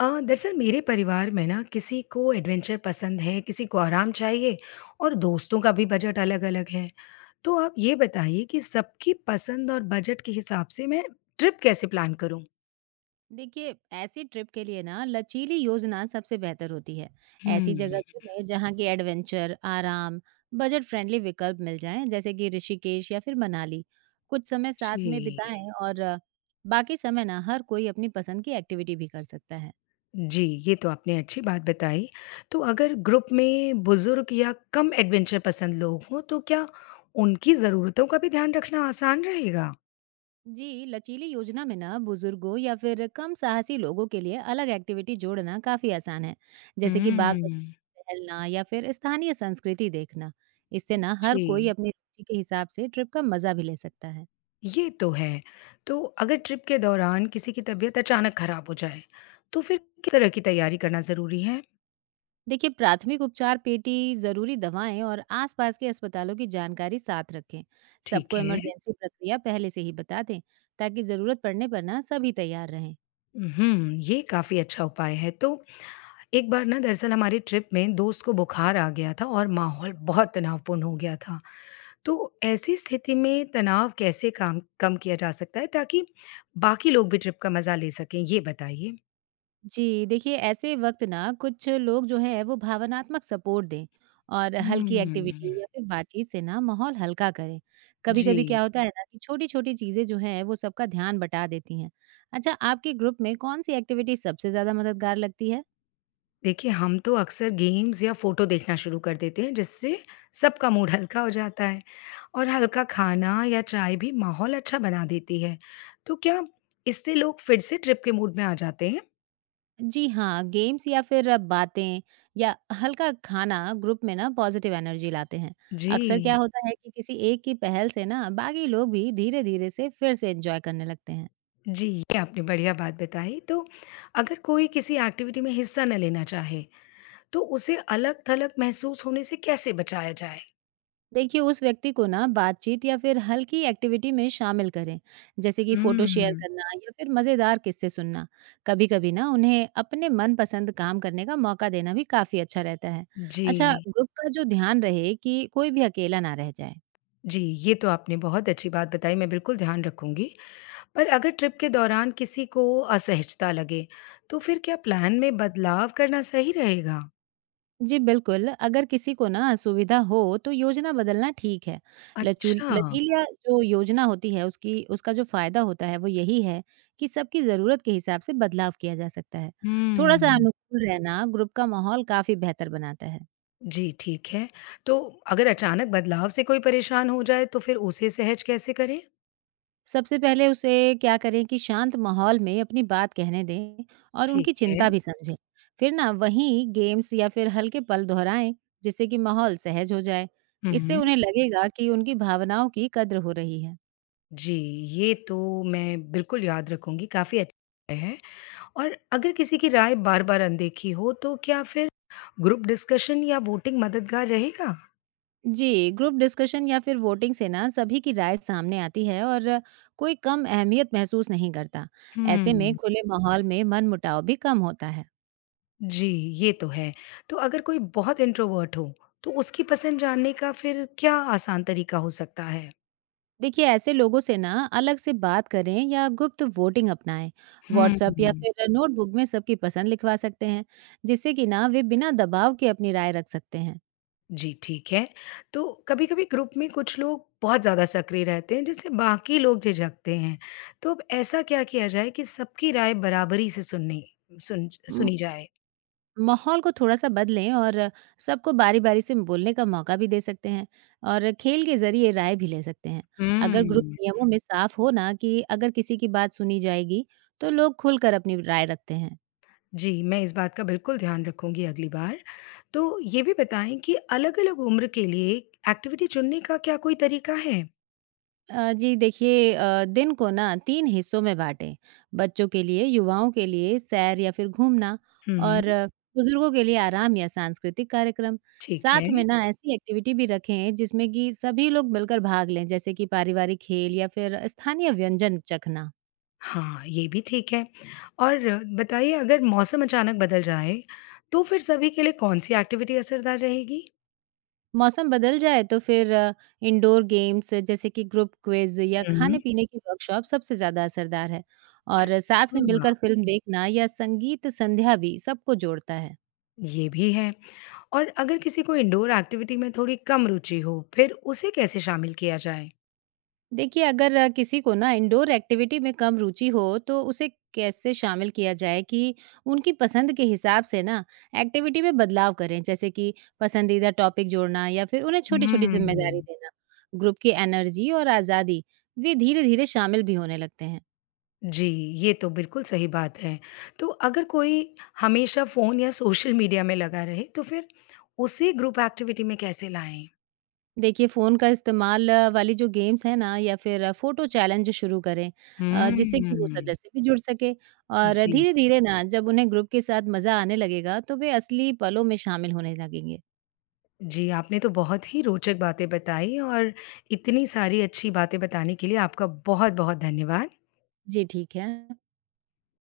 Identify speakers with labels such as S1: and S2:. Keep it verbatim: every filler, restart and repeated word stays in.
S1: अ, दरअसल मेरे परिवार में ना किसी को एडवेंचर पसंद है, किसी को आराम चाहिए और दोस्तों का भी बजट अलग-अलग है। तो आप ये बताइए कि सबकी पसंद और बजट के हिसाब से मैं ट्रिप कैसे प्लान करूँ?
S2: देखिए, ऐसी ट्रिप के लिए ना लचीली योजना सबसे बेहतर होती है। ऐसी जगह
S1: हुँ।
S2: चुने जहाँ की एडवेंचर, आराम, बजट फ्रेंडली विकल्प मिल जाएं, जैसे कि ऋषिकेश या फिर मनाली। कुछ समय साथ में
S1: जी।
S2: बिताएं और अ, बाकी समय ना हर कोई अपनी पसंद की एक्टिविटी भी कर सकता है।
S1: जी, ये तो आपने अच्छी बात बताई। तो अगर ग्रुप में बुज़ुर्ग या कम एडवेंचर पसंद लोग हों, तो क्या उनकी ज़रूरतों का भी ध्यान रखना आसान रहेगा?
S2: जी, लचीली योजना में ना बुजुर्गों या फिर कम साहसी लोगों के लिए अलग एक्टिविटी जोड़ना काफी आसान है। जैसे कि बाग
S1: हुँ।
S2: बगीचे टहलना या फिर स्थानीय संस्कृति देखना। इससे ना हर कोई
S1: जी।
S2: अपनी रुचि के हिसाब से ट्रिप का मजा भी ले सकता है।
S1: ये तो है। तो अगर ट्रिप के दौरान किसी की तबीयत अचानक खराब हो जाए, तो फिर किस तरह की तैयारी करना ज़रूरी है?
S2: देखिए, प्राथमिक उपचार पेटी, जरूरी दवाएं और आसपास के अस्पतालों की जानकारी साथ रखें।
S1: ठीक
S2: सबको
S1: है।
S2: इमरजेंसी प्रक्रिया पहले से ही बता दें, ताकि जरूरत पड़ने पर ना सभी तैयार रहें।
S1: हुँ, ये काफ़ी अच्छा उपाय है। तो एक बार ना दरअसल हमारी ट्रिप में दोस्त को बुखार आ गया था और माहौल बहुत तनावपूर्ण हो गया था। तो ऐसी स्थिति में तनाव कैसे काम कम किया जा सकता है ताकि बाकी लोग भी ट्रिप का मज़ा ले सकें? ये बताइए।
S2: जी, देखिए ऐसे वक़्त ना कुछ लोग जो हैं वो भावनात्मक सपोर्ट दें और हल्की एक्टिविटी
S1: हुँ।
S2: या फिर बातचीत से ना माहौल हल्का करें।
S1: जी।
S2: कभी-कभी क्या होता है ना कि छोटी-छोटी चीज़ें जो हैं वो सबका ध्यान बटा देती हैं। अच्छा, आपके ग्रुप में कौन-सी एक्टिविटी सबसे ज़्यादा मददगार लगती है?
S1: देखिए, हम तो अक्सर गेम्स या फ़ोटो देखना शुरू कर देते हैं, जिससे सबका मूड हल्का हो जाता है और हल्का खाना या चाय भी माहौल अच्छा बना देती है। तो क्या इससे लोग फिर से ट्रिप के मूड में आ जाते हैं?
S2: जी हाँ, गेम्स या फिर अ, बातें या हल्का खाना ग्रुप में ना पॉजिटिव एनर्जी लाते हैं।
S1: जी।
S2: अक्सर क्या होता है कि किसी एक की पहल से ना बाकी लोग भी धीरे-धीरे से फिर से एन्जॉय करने लगते हैं।
S1: जी, ये आपने बढ़िया बात बताई। तो अगर कोई किसी एक्टिविटी में हिस्सा न लेना चाहे, तो उसे अलग-थलग महसूस होने से कैसे बचाया जाए?
S2: देखिए, उस व्यक्ति को ना बातचीत या फिर हल्की एक्टिविटी में शामिल करें। जैसे कि फोटो शेयर
S1: हुँ।
S2: करना या फिर मजेदार किस्से सुनना। कभी कभी ना उन्हें अपने मनपसंद काम करने का मौका देना भी काफी अच्छा रहता है।
S1: जी।
S2: अच्छा, ग्रुप का जो ध्यान रहे कि कोई भी अकेला ना रह जाए।
S1: जी, ये तो आपने बहुत अच्छी बात बताई, मैं बिल्कुल ध्यान रखूँगी। पर अगर ट्रिप के दौरान किसी को असहजता लगे, तो फिर क्या प्लान में बदलाव करना सही रहेगा?
S2: जी बिल्कुल, अगर किसी को ना असुविधा हो तो योजना बदलना ठीक है। लचूल
S1: अच्छा।
S2: लचीला जो योजना होती है उसकी उसका जो फ़ायदा होता है वो यही है कि सबकी ज़रूरत के हिसाब से बदलाव किया जा सकता है। थोड़ा-सा हुँ।
S1: हुँ।
S2: अनुकूल रहना ग्रुप का माहौल काफ़ी बेहतर बनाता है।
S1: जी, ठीक है। तो अगर अचानक बदलाव से कोई परेशान हो जाए, तो फिर उसे सहज कैसे करें?
S2: सबसे पहले उसे क्या करें कि शांत माहौल में अपनी बात कहने दें और
S1: ठीक
S2: उनकी
S1: है।
S2: चिंता भी समझें। फिर ना वहीं गेम्स या फिर हल्के पल दोहराएँ, जिससे कि माहौल सहज हो जाए। इससे
S1: हुँ।
S2: उन्हें लगेगा कि उनकी भावनाओं की कद्र हो रही है।
S1: जी, ये तो मैं बिल्कुल याद रखूँगी, काफ़ी अच्छा है और अगर किसी की राय बार-बार अनदेखी हो, तो क्या फिर ग्रुप डिस्कशन या वोटिंग मददगार रहेगा?
S2: जी, ग्रुप डिस्कशन या फिर वोटिंग से ना सभी की राय सामने आती है और कोई कम अहमियत महसूस नहीं करता। ऐसे में
S1: हुँ।
S2: खुले माहौल में मनमुटाव भी कम होता है।
S1: जी, ये तो है। तो अगर कोई बहुत इंट्रोवर्ट हो, तो उसकी पसंद जानने का फिर क्या आसान तरीका हो सकता है?
S2: देखिए, ऐसे लोगों से ना अलग से बात करें या गुप्त वोटिंग अपनाएं। व्हाट्सएप या
S1: हम्म।
S2: फिर नोटबुक में सबकी पसंद लिखवा सकते हैं, जिससे कि ना वे बिना दबाव के अपनी राय रख सकते हैं।
S1: जी, ठीक है। तो कभी-कभी ग्रुप में कुछ लोग बहुत ज़्यादा सक्रिय रहते हैं, जिससे बाकी लोग झिझकते हैं। तो अब ऐसा क्या किया जाए कि सबकी राय बराबरी से सुननी सुन सुनी जाए?
S2: माहौल को थोड़ा-सा बदलें और सबको बारी-बारी से बोलने का मौका भी दे सकते हैं और खेल के ज़रिए राय भी ले सकते हैं। अगर ग्रुप
S1: हम्म।
S2: नियमों में साफ हो ना कि अगर किसी की बात सुनी जाएगी, तो लोग खुलकर अपनी राय रखते हैं।
S1: जी, मैं इस बात का बिल्कुल ध्यान रखूँगी अगली बार। तो ये भी बताएँ कि अलग-अलग उम्र के लिए एक्टिविटी चुनने का क्या कोई तरीका है?
S2: अ, जी देखिए, अ, दिन को ना तीन हिस्सों में बाँटें। बच्चों के लिए, युवाओं के लिए सैर या फिर घूमना
S1: हुँ।
S2: और अ, बुजुर्गों के लिए आराम या सांस्कृतिक कार्यक्रम।
S1: ठीक है।
S2: साथ में ना ऐसी एक्टिविटी भी रखें जिसमें कि सभी लोग मिलकर भाग लें, जैसे कि पारिवारिक खेल या फिर स्थानीय व्यंजन चखना।
S1: हाँ, ये भी ठीक है और बताइए अगर मौसम अचानक बदल जाए, तो फिर सभी के लिए कौन-सी एक्टिविटी असरदार रहेगी?
S2: मौसम बदल जाए तो फिर अ, इंडोर गेम्स जैसे कि ग्रुप क्विज़ या
S1: हुँ।
S2: खाने-पीने की वर्कशॉप सबसे ज़्यादा असरदार है और साथ
S1: अच्छा,
S2: में मिलकर फ़िल्म देखना या संगीत संध्या भी सबको जोड़ता है।
S1: ये भी है और अगर किसी को इंडोर एक्टिविटी में थोड़ी कम रुचि हो, फिर उसे कैसे शामिल किया जाए?
S2: देखिए, अगर अ, किसी को ना इंडोर एक्टिविटी में कम रुचि हो, तो उसे कैसे शामिल किया जाए कि उनकी पसंद के हिसाब से ना एक्टिविटी में बदलाव करें? जैसे कि पसंदीदा टॉपिक जोड़ना या फिर उन्हें छोटी-छोटी
S1: हुँ।
S2: जिम्मेदारी देना। ग्रुप की एनर्जी और आज़ादी, वे धीरे-धीरे शामिल भी होने लगते हैं।
S1: जी, ये तो बिल्कुल सही बात है। तो अगर कोई हमेशा फ़ोन या सोशल मीडिया में लगा रहे, तो फिर उसे ग्रुप एक्टिविटी में कैसे लाएँ?
S2: देखिए, फ़ोन का इस्तेमाल अ, वाली जो गेम्स हैं ना या फिर फ़ोटो चैलेंज शुरू करें, अ,
S1: हुँ,
S2: जिससे कि वो सदस्य भी जुड़ सके और
S1: जी।
S2: धीरे-धीरे ना जब उन्हें ग्रुप के साथ मज़ा आने लगेगा तो वे असली पलों में शामिल होने लगेंगे।
S1: जी, आपने तो बहुत ही रोचक बातें बताई और इतनी सारी अच्छी बातें बताने के लिए आपका बहुत-बहुत धन्यवाद।
S2: जी, ठीक है।